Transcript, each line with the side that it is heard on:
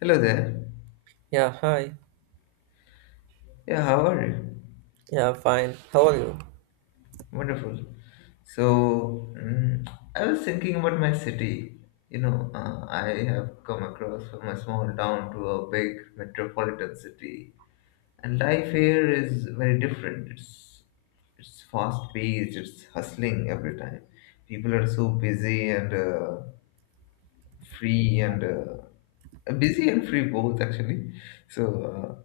left: Hello there.
right: Yeah, hi.
left: Yeah, how are you?
right: Yeah, fine. How are you?
left: Wonderful. So, I was thinking about my city. You know, I have come across from a small town to a big metropolitan city, and life here is very different. It's fast paced. It's hustling every time. People are so busy and free and busy and free both actually. So uh,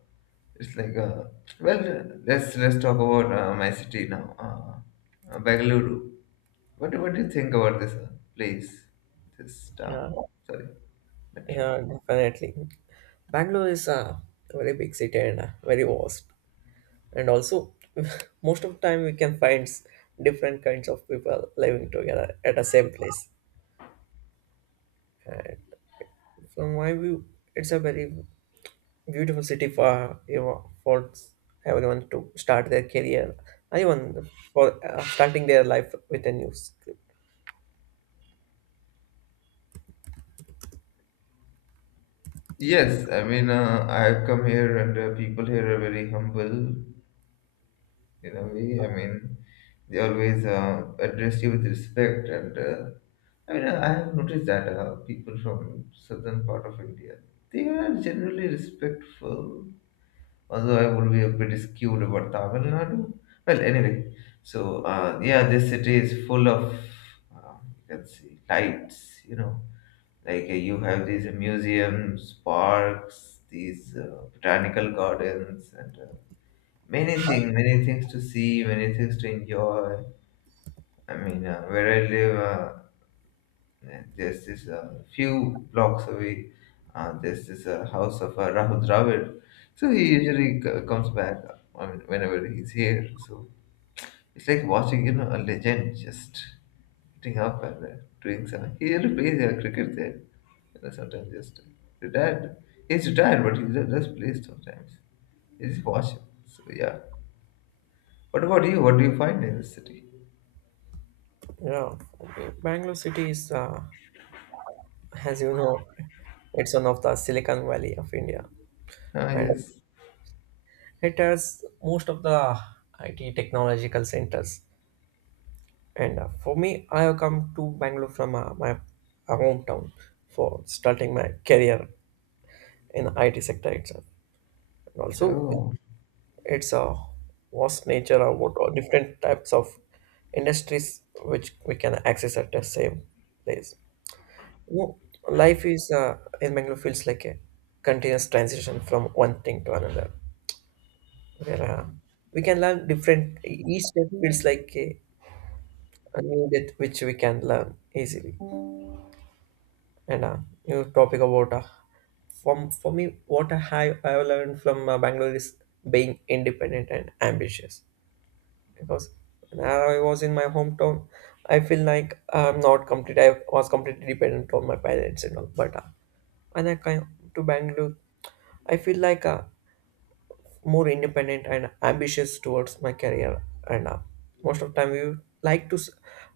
left: it's like well, let's talk about my city now, Bengaluru. What do you think about this place, this town?
right: Yeah,
left: Sorry, metro.
right: yeah, definitely. Bangalore is a very big city and very vast. And also, most of the time we can find different kinds of people living together at the same place. From my view, it's a very beautiful city for everyone to start their career, even for starting their life with a new script.
left: Yes, I mean I've come here and people here are very humble in a way. I mean they always address you with respect, and I mean, I have noticed that people from southern part of India, they are generally respectful. Although I would be a bit skewed about Tamil Nadu. Well, anyway, so yeah, this city is full of you can see lights. You know, like you have these museums, parks, these botanical gardens, and many things to see, many things to enjoy. I mean, where I live. There's this few blocks away. There's this house of Rahul Dravid. So he usually comes back. I mean, whenever he's here, so it's like watching, a legend just getting up and doing some. He really plays cricket there. You know, sometimes just retired. He's retired, but he just plays sometimes. You just watch him. So yeah. What about you? What do you find in the city?
right: Yeah, Bangalore city is as you know, it's one of the Silicon Valley of India,
left: Ah,
right: and
left: yes.
right: it has most of the IT technological centers. And for me, I have come to Bangalore from my hometown for starting my career in IT sector itself. And also,
left: No.
right: it's a vast nature of what all different types of industries which we can access at the same place. No, life is in Bangalore feels like a continuous transition from one thing to another. Yeah. We can learn different. Each step feels like a new death which we can learn easily. And new topic about from for me, I have learned from Bangalore is being independent and ambitious. Because when I was in my hometown, I feel like I'm not complete. I was completely dependent on my parents and all. But when I came to Bangalore, I feel like more independent and ambitious towards my career. And most of the time, we like to s-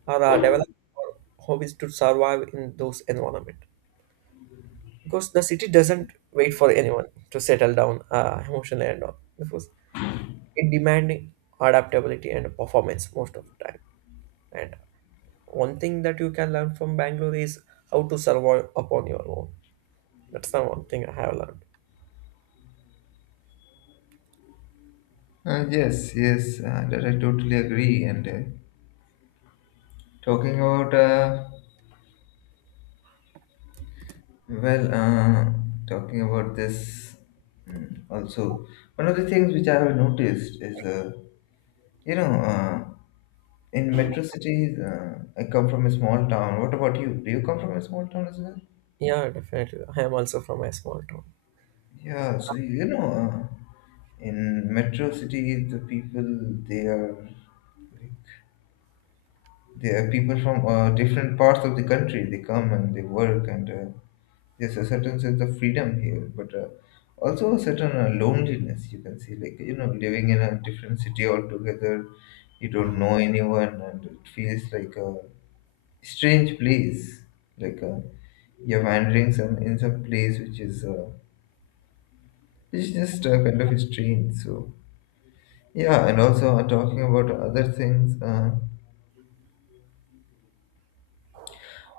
right: or, uh, develop our hobbies to survive in those environment because the city doesn't wait for anyone to settle down emotionally and all because it demanding adaptability and performance most of the time. And one thing that you can learn from Bangalore is how to survive upon your own. That's the one thing I have learned.
left: Ah, yes, yes. That I totally agree, and. Talking about uh, well, uh, talking about this, also one of the things which I have noticed is you know uh, in metro cities, I come from a small town. What about you? Do you come from a small town as well?
right: Yeah, definitely. I am also from a small town.
left: Yeah, so in metro cities the people they are they are people from different parts of the country. They come and they work, and there's a certain sense of freedom here, but also a certain loneliness you can see. Like, living in a different city altogether, you don't know anyone, and it feels like a strange place. Like, you're wandering some, in some place which is just kind of strange. So, yeah, and also talking about other things,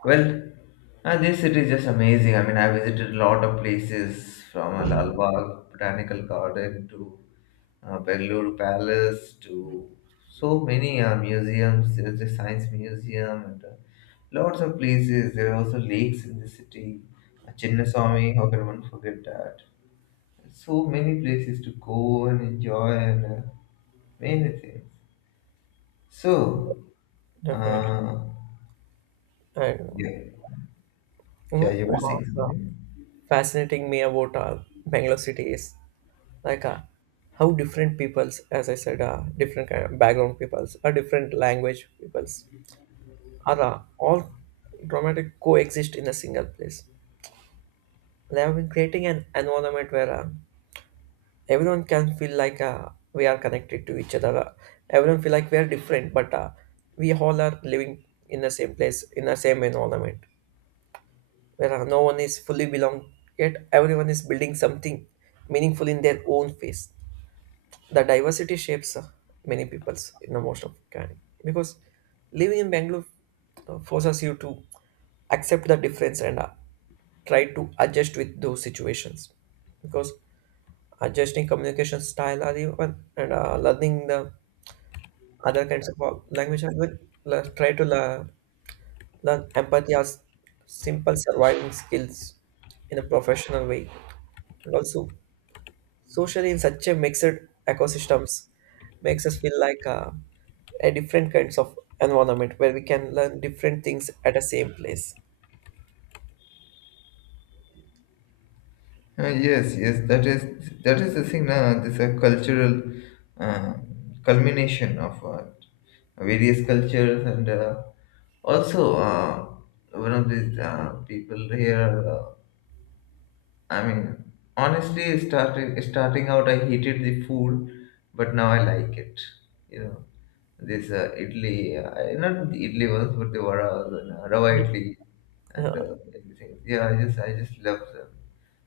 left: well, this city is just amazing. I mean, I visited a lot of places from Lalbagh Botanical Garden to Bellour Palace to so many museums. There's the Science Museum and lots of places. There are also lakes in the city. Chinnaswamy, how can one forget that? So many places to go and enjoy and many things. So,
right: Definitely.
left: uh,
right: And
left: yeah,
right: you
left: yeah,
right: know,
left: you were
right: one
left: saying
right: of the
left: something.
right: fascinating me about Bangalore city is like how different peoples, as I said, different kind of background peoples, or different language peoples, are all dramatic coexist in a single place. They have been creating an environment where everyone can feel like we are connected to each other. Everyone feel like we are different, but we all are living in the same place, in the same environment, where no one is fully belong yet everyone is building something meaningful in their own face the diversity shapes many people's in the most of kind because living in Bangalore forces you to accept the difference and try to adjust with those situations because adjusting communication style are even and learning the other kinds of language and will le- try to lear- learn empathy as simple surviving skills in a professional way and also social in such a mixed ecosystems makes us feel like a different kinds of environment where we can learn different things at the same place.
left: Yes, yes, that is the thing. This a cultural uh, culmination of various cultures, and also one of these people here. I mean, honestly, starting out, I hated the food, but now I like it. You know, this idli, not the idli ones, but the varas and rava idli, and
right: Yeah,
left: everything. Yeah, I just love them.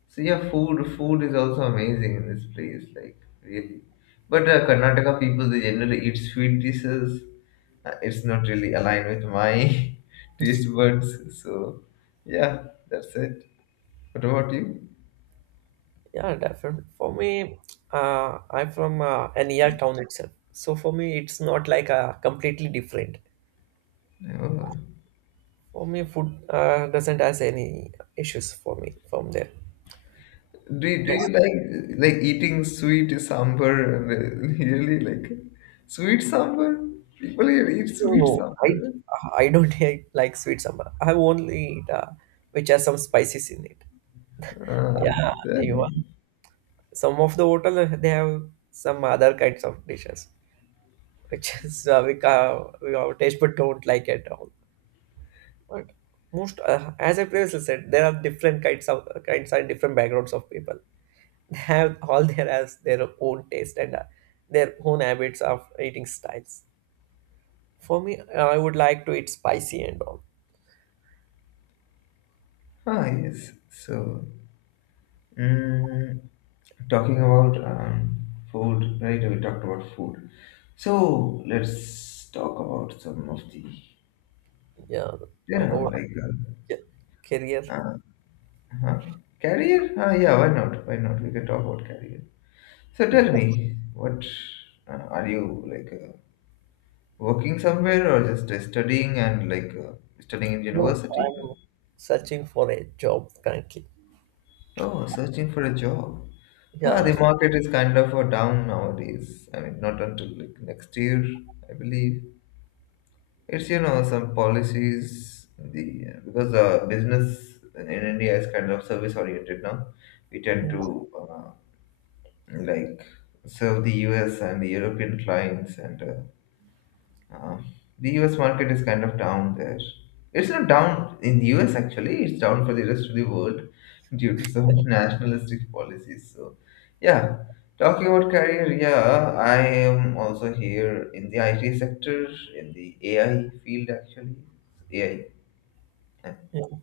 left: So yeah, food is also amazing in this place, like really. But Karnataka people they generally eat sweet dishes. It's not really aligned with my taste buds. So yeah, that's it. What about you?
right: yeah, definitely. For me, I'm from a near town itself, so for me, it's not like completely different.
left: No.
right: For me, food doesn't has any issues for me from there.
left: Do you, do
right: And,
left: you like eating sweet sambar and really like sweet sambar? People here eat
right: no,
left: sweet
right: no,
left: sambar.
right: I don't eat like sweet sambal. I only eat which has some spices in it.
left: Ah,
right: Yeah, you
left: then,
right: some of the hotel they have some other kinds of dishes which is we our taste but don't like at all but most as I previously said there are different kinds of kinds and different backgrounds of people they have all their as their own taste and their own habits of eating styles for me I would like to eat spicy and all
left: ah yes. So, Mm, talking about food, right? We talked about food. So let's talk about some of the,
right: yeah talk about
left: like
right: ca- career
left: uh, huh? Career. Yeah, why not? Why not? We can talk about career. So
right: yeah.
left: tell me, what are you like working somewhere or just studying and like studying in
right: No,
left: university?
right: I'm searching for a job currently.
left: Oh, searching for a job. Ah,
right: Yeah,
left: the market is kind of down nowadays. I mean, not until like next year, I believe. It's, some policies, the because the business in India is kind of service oriented now. We tend
right: yeah.
left: to uh, like serve the US and the European clients, and uh, the US market is kind of down there. It's not down in the US actually, it's down for the rest of the world due to some nationalistic policies. So, yeah, talking about career, yeah, I am also here in the IT sector, in the AI field actually, AI and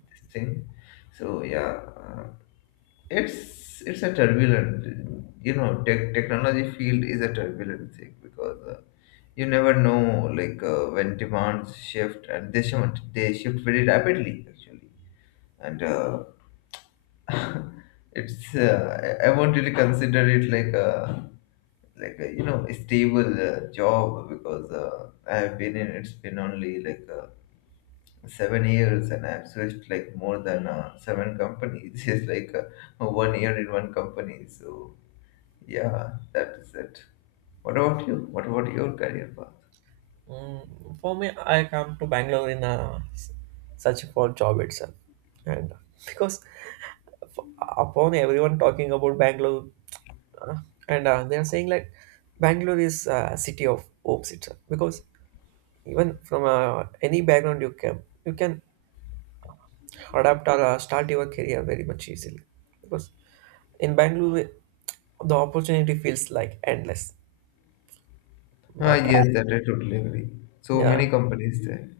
left: this thing. So, yeah, it's a turbulent, you know, technology field is a turbulent thing because. You never know like when demands shift and they shift very rapidly actually, and it's I won't really consider it like a a stable job because I've been in it's been only like 7 years, and I've switched like more than seven companies. It's like one year in one company. So yeah, that is it. What about you? What about your career?
right: Mm, for me, I come to Bangalore in a search for job itself, and because upon everyone talking about Bangalore, uh, and they are saying like Bangalore is a city of hopes itself. Because even from any background you come, you can adapt or start your career very much easily. Because in Bangalore, the opportunity feels like endless.
left: Ah,
right: But
left: yes, that I totally agree. So
right: yeah,
left: many companies there.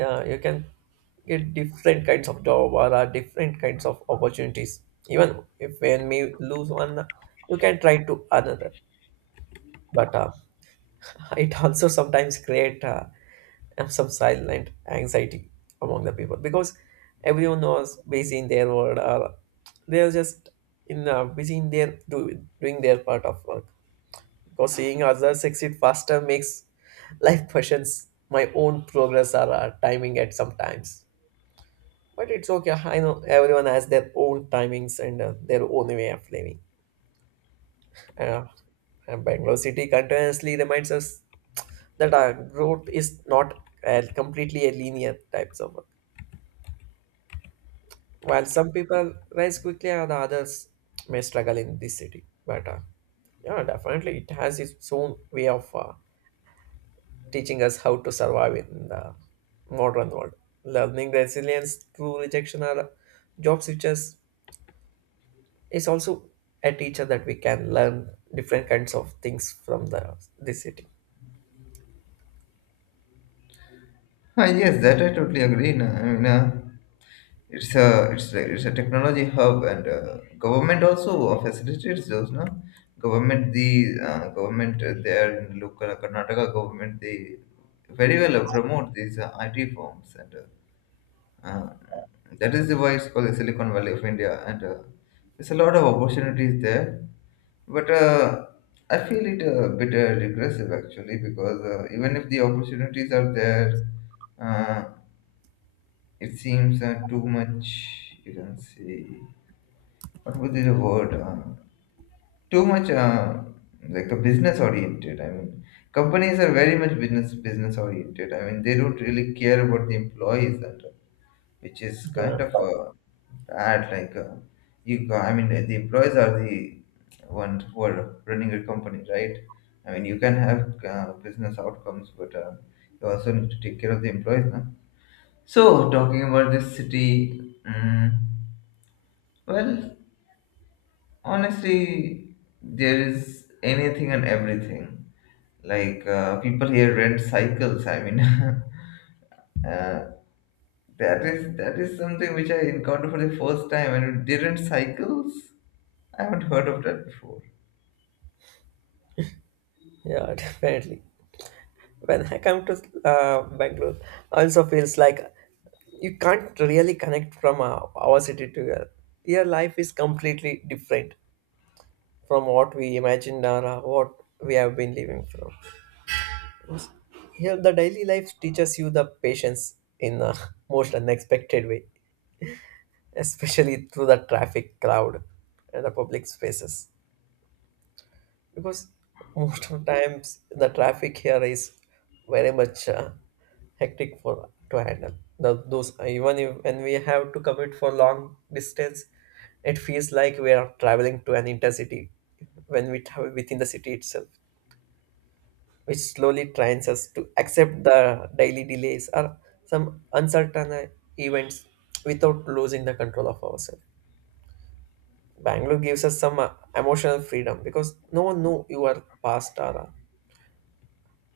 right: yeah you can get different kinds of job or different kinds of opportunities even if when we lose one you can try to another but it also sometimes create some silent anxiety among the people because everyone was busy in their world or they're just in busy in their doing their part of work because seeing others succeed faster makes life questions my own progress or timing at some times. But it's okay. I know everyone has their own timings and their own way of living. Uh, and Bangalore City continuously reminds us that our growth is not completely a linear types of work. While some people rise quickly, and others may struggle in this city. But yeah, definitely it has its own way of teaching us how to survive in the modern world. Learning resilience through rejection or job switches. It's also a teacher that we can learn different kinds of things from the this city.
left: Ah, yes, that I totally agree. Na. I mean, it's a technology hub, and government also facilitates those. No, government the government there, in local Karnataka government, they very well promote these IT firms, and uh, that is the why it's called the Silicon Valley of India, and there's a lot of opportunities there. But I feel it a bit regressive actually because even if the opportunities are there, uh, it seems too much. You can say, what would be the word? Too much like a business oriented. I mean, companies are very much business oriented. I mean, they don't really care about the employees, and which is kind
right: Yeah,
left: of a bad. Like I mean, the employees are the ones who are running a company, right? I mean, you can have business outcomes, but you also need to take care of the employees, no? So talking about this city, well, honestly, there is anything and everything. Like people here rent cycles. I mean. uh, that is something which I encountered for the first time, and it didn't cycles. I haven't heard of that before.
right: yeah, definitely. When I come to Bangalore, also feels like you can't really connect from our city to your life is completely different from what we imagined or what we have been living from. Here, the daily life teaches you the patience in the most unexpected way, especially through the traffic crowd and the public spaces. Because most of times the traffic here is very much hectic for to handle those even if, when we have to commute for long distance it feels like we are traveling to an intercity when we travel within the city itself which slowly trains us to accept the daily delays or some uncertain events without losing the control of ourselves. Bangalore gives us some emotional freedom because no one knew your past or uh,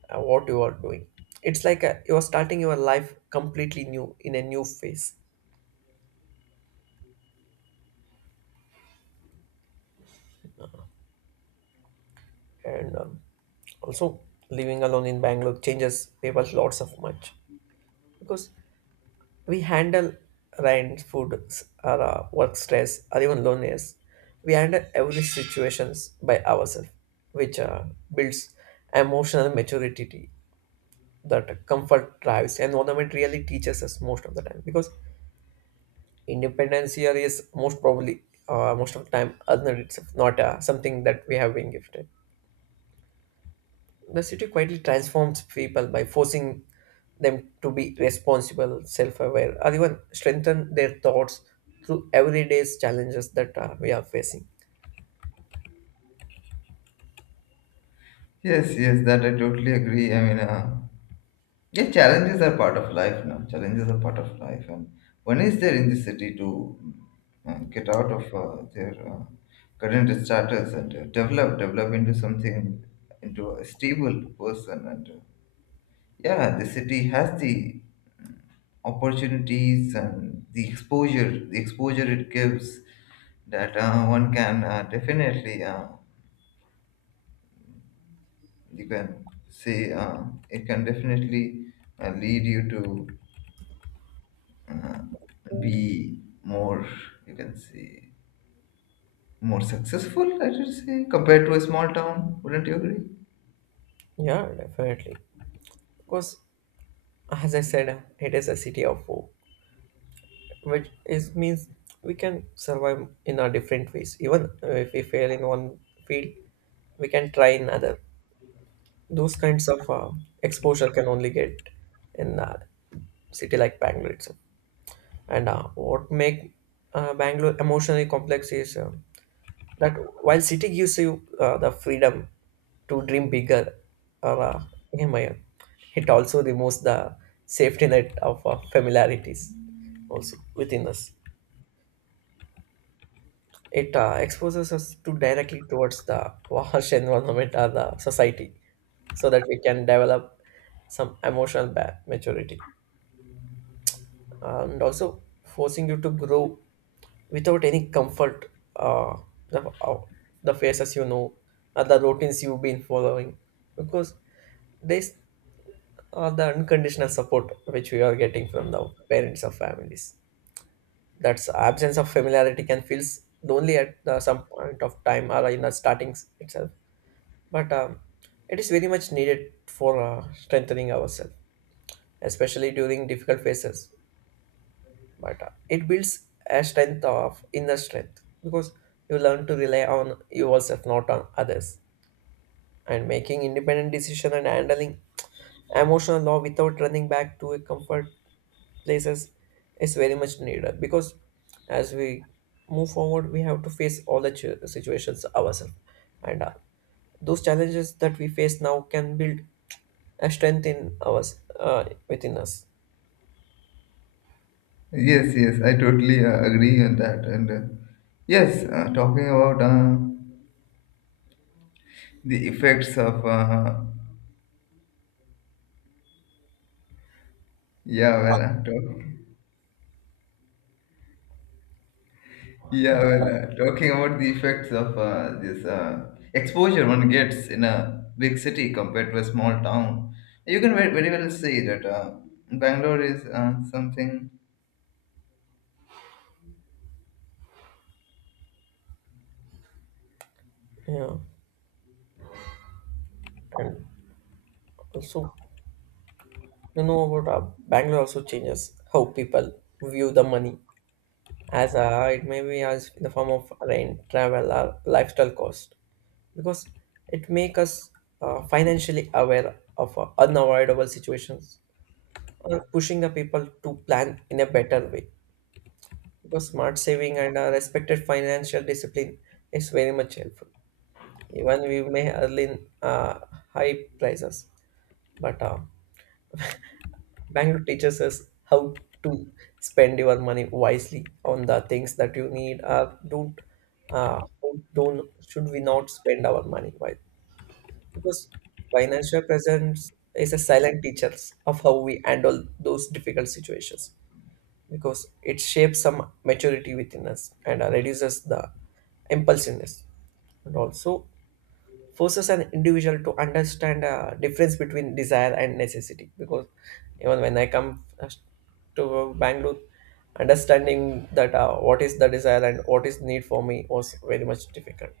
right: uh, what you are doing. It's like you are starting your life completely new in a new phase, and also living alone in Bangalore changes people lots of much because we handle rent, food, s- or work stress, or even loneliness. We handle every situations by ourselves, which builds emotional maturity that comfort drives. Environment really teaches us most of the time because independence here is most probably most of the time earned itself, not something that we have been gifted. The city quietly transforms people by forcing them to be responsible, self-aware, or even strengthen their thoughts through everyday's challenges that we are facing.
left: Yes, yes, that I totally agree. I mean, yeah, challenges are part of life now. Challenges are part of life, and one is there in the city to get out of their current status and develop into something, into a stable person. And yeah, the city has the opportunities, and the exposure it gives that one can definitely you can say it can definitely lead you to be more, you can say, more successful, I should say, compared to a small town. Wouldn't you agree?
right: Yeah, definitely. Because as I said, it is a city of hope, which is means we can survive in our different ways. Even if we fail in one field, we can try in other. Those kinds of exposure can only get in a city like Bangalore itself. And what make Bangalore emotionally complex is that while city gives you the freedom to dream bigger or yeah, my- it also removes the safety net of familiarities also within us. It exposes us to directly towards the harsh environment or the society, so that we can develop some emotional maturity, and also forcing you to grow without any comfort. The, uh, the faces you know, or the routines you've been following, because these are the unconditional support which we are getting from the parents or families. That's absence of familiarity can feel lonely at some point of time or in the starting itself but it is very much needed for strengthening ourselves, especially during difficult phases. But it builds a strength of inner strength because you learn to rely on yourself, not on others, and making independent decision and handling emotional law without running back to a comfort places is very much needed because as we move forward we have to face all the situations ourselves and Those challenges that we face now can build a strength in us within us.
left: Yes, yes, I totally agree on that, and yes, talking about the effects of yeah well uh, talk, yeah, well, talking about the effects of this exposure one gets in a big city compared to a small town, you can very, very well see that Bangalore is something.
right: Yeah. And also, about bangalore also changes how people view the money, as it may be as in the form of rent travel or lifestyle cost, because it makes us financially aware of unavoidable situations, pushing the people to plan in a better way, because smart saving and respected financial discipline is very much helpful. Even we may earn high prices, but bank teaches us how to spend your money wisely on the things that you need. Uh, don't uh, don't should we not spend our money wisely, because financial presence is a silent teacher of how we handle those difficult situations, because it shapes some maturity within us and reduces the impulsiveness. And also forces an individual to understand a difference between desire and necessity, because even when I come to bangalore, understanding that what is the desire and what is need for me was very much difficult.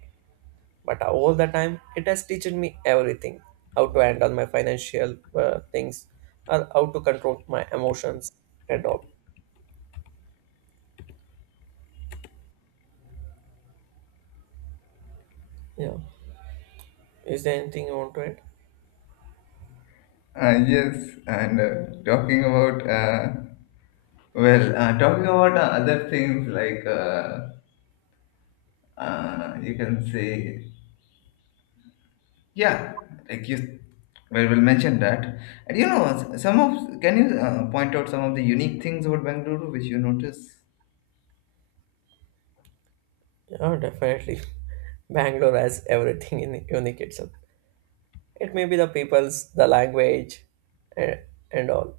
right: But all the time it has taught me everything, how to handle my financial things and how to control my emotions and all. Yeah. Is there anything you want to add?
left: Yes, and talking about well, talking about other things like you can say, yeah, like you well will mention that, and some of, can you point out some of the unique things about Bangalore which you notice?
right: Yeah, definitely. Bangalore has everything in unique itself. It may be the people's the language, and, and all.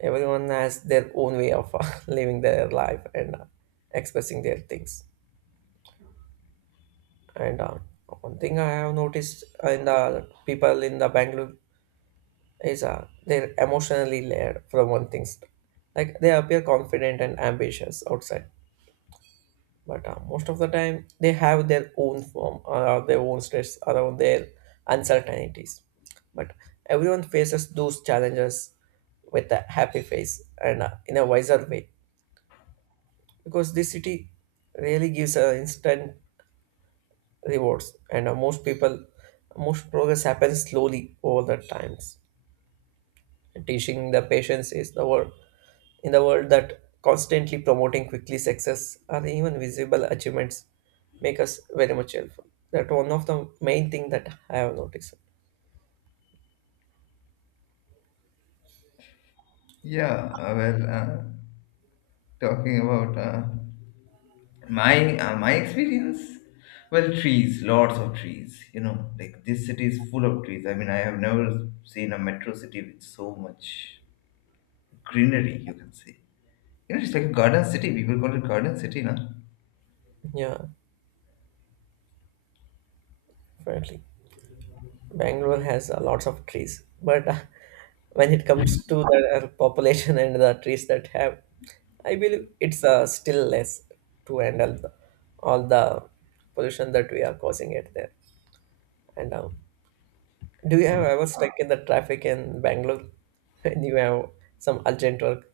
right: Everyone has their own way of living their life and expressing their things. And one thing I have noticed in the people in the bangalore is they're emotionally layered from one thing's. Like they appear confident and ambitious outside, but most of the time they have their own form or their own stress around their uncertainties. But everyone faces those challenges with a happy face and in a wiser way, because this city really gives instant rewards, and most progress happens slowly over the times. Teaching the patients is the word in the world that constantly promoting quickly success or even visible achievements make us very much helpful. That one of the main thing that I have noticed.
left: Yeah, talking about my experience. Well, trees, lots of trees. You know, like this city is full of trees. I mean, I have never seen a metro city with so much greenery. You can say, it's like a garden city. People call it garden city, now.
right: Yeah, definitely. Bangalore has lots of trees, but when it comes to the population and the trees that have, I believe it's still less to handle the all the pollution that we are causing it there. And do you have ever stuck in the traffic in Bangalore and you have some urgent work?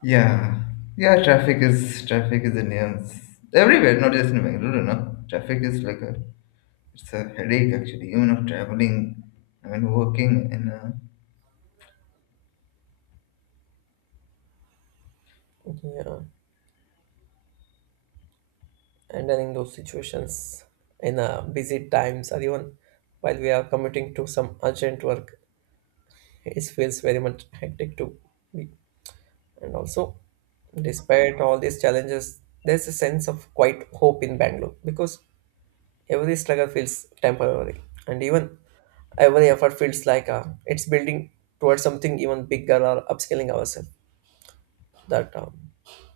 left: Yeah, yeah. Traffic is in nuisance everywhere, not just in Bangalore. No, traffic is like a it's a headache actually. Even of traveling, I mean, working in a,
right: Yeah, and then in those situations, in busy times, or even while we are commuting to some urgent work, it feels very much hectic to me. And also, despite all these challenges, there's a sense of quite hope in Bangalore, because every struggle feels temporary, and even every effort feels like it's building towards something even bigger or upscaling ourselves. That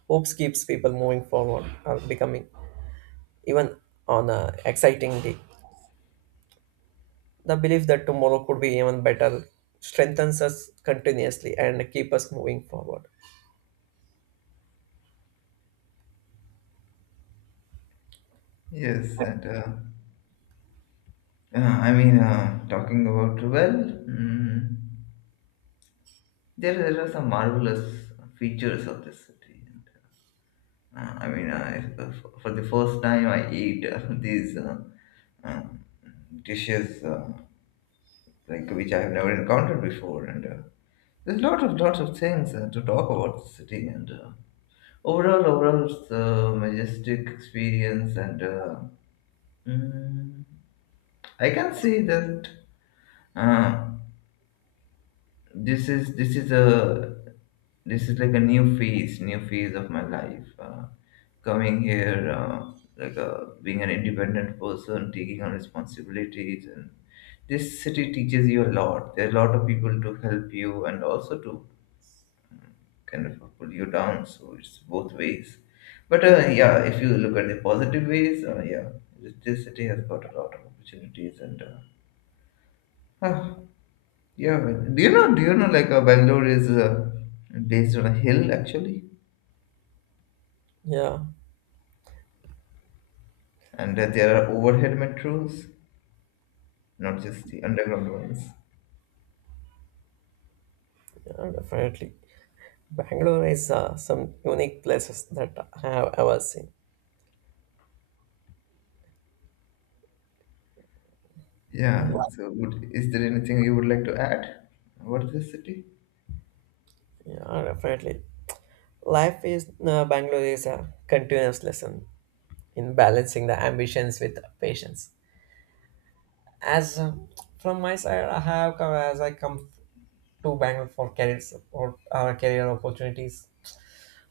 right: hopes keeps people moving forward and becoming even on a exciting day. The belief that tomorrow could be even better strengthens us continuously and keep us moving forward.
left: yes, and I mean, talking about, well, there are some marvelous features of this city. And, I mean, for the first time, I eat these um, dishes like which I have never encountered before, and there's lots of things to talk about the city. And overall, it's a majestic experience, and mm, I can say that. Uh, this is this is a this is like a new phase of my life, coming here like being an independent person taking on responsibilities. And this city teaches you a lot. There are a lot of people to help you and also to kind of pull you down, so it's both ways. But yeah, if you look at the positive ways, yeah, this city has got a lot of opportunities, and uh, yeah, but do you know? Do you know? Like, Bangalore is based on a hill actually,
right: Yeah,
left: and there are overhead metros, not just the underground ones.
right: yeah definitely. Bangalore is some unique places that I have ever seen.
left: Yeah.
right: Yeah,
left: So, would, is there anything you would like to add about this city?
right: yeah definitely. Life is Bangalore is a continuous lesson in balancing the ambitions with patience. As from my side, I come to Bangalore for career support or career opportunities.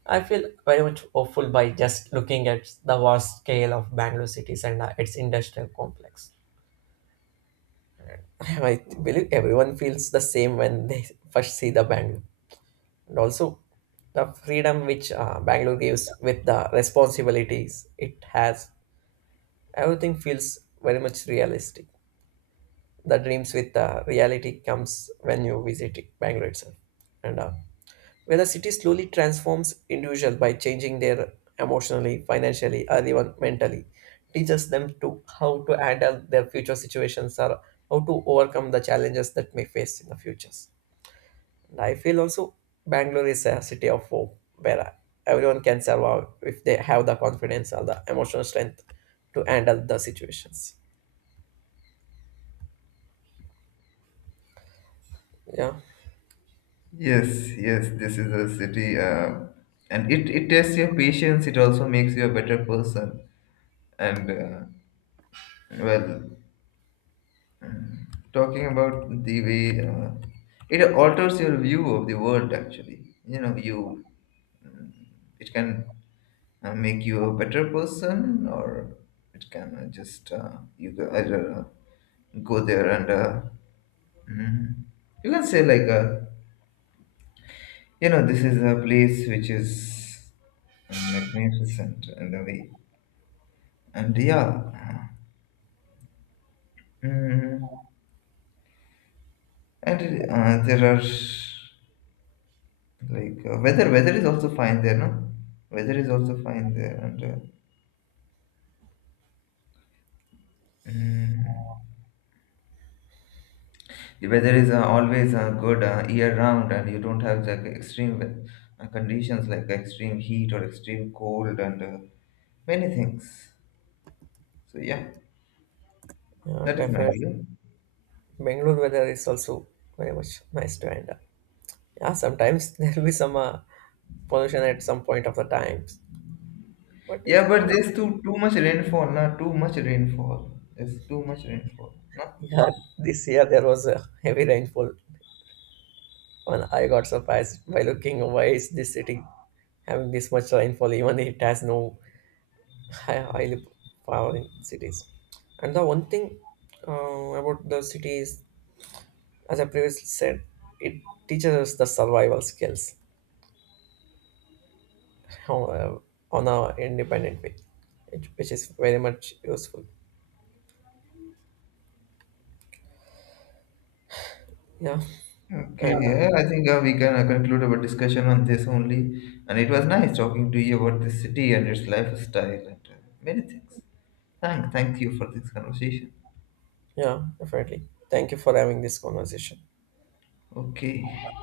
right: I feel very much hopeful by just looking at the vast scale of Bangalore cities and its industrial complex. I believe everyone feels the same when they first see the Bangalore. And also, the freedom which Bangalore gives with the responsibilities it has, everything feels very much realistic. The dreams with the reality comes when you Bangalore itself. And where the city slowly transforms individuals by changing their emotionally, financially, or even mentally, teaches them to how to handle their future situations or how to overcome the challenges that may face in the futures. And I feel also Bangalore is a city of hope where everyone can survive if they have the confidence or the emotional strength to handle the situations. Yeah,
left: Yes, yes. This is a city, and it tests your patience. It also makes you a better person. And well, talking about the way it alters your view of the world. Actually, you, it can make you a better person, or it can just you go either go there and mm, you can say like you know, this is a place which is magnificent in a way. And yeah, uh, mm, and there are like weather is also fine there, no, weather is also fine there, and mm, the weather is always good year round, and you don't have like extreme conditions like extreme heat or extreme cold and many things. So yeah,
right: yeah,
left: that is my
right: definitely.
left: view.
right: Bangalore weather is also very much nice to handle. Yeah, sometimes there will be some pollution at some point of the times. But
left: Yeah, but
right: uh,
left: there's too much rainfall, not too much rainfall. There's too much rainfall, no?
right: yeah, this year there was a heavy rainfall, and I got surprised by looking why is this city having this much rainfall, even it has no high oil power in cities. And the one thing uh, about the city is, as I previously said, it teaches us the survival skills uh, on our independent way, which is very much useful. Yeah, and
left: Okay, yeah, I think we can conclude our discussion on this only. And it was nice talking to you about this city and its lifestyle, and many things. Thank you for this conversation.
right: yeah, definitely. Thank you for having this conversation.
left: Okay.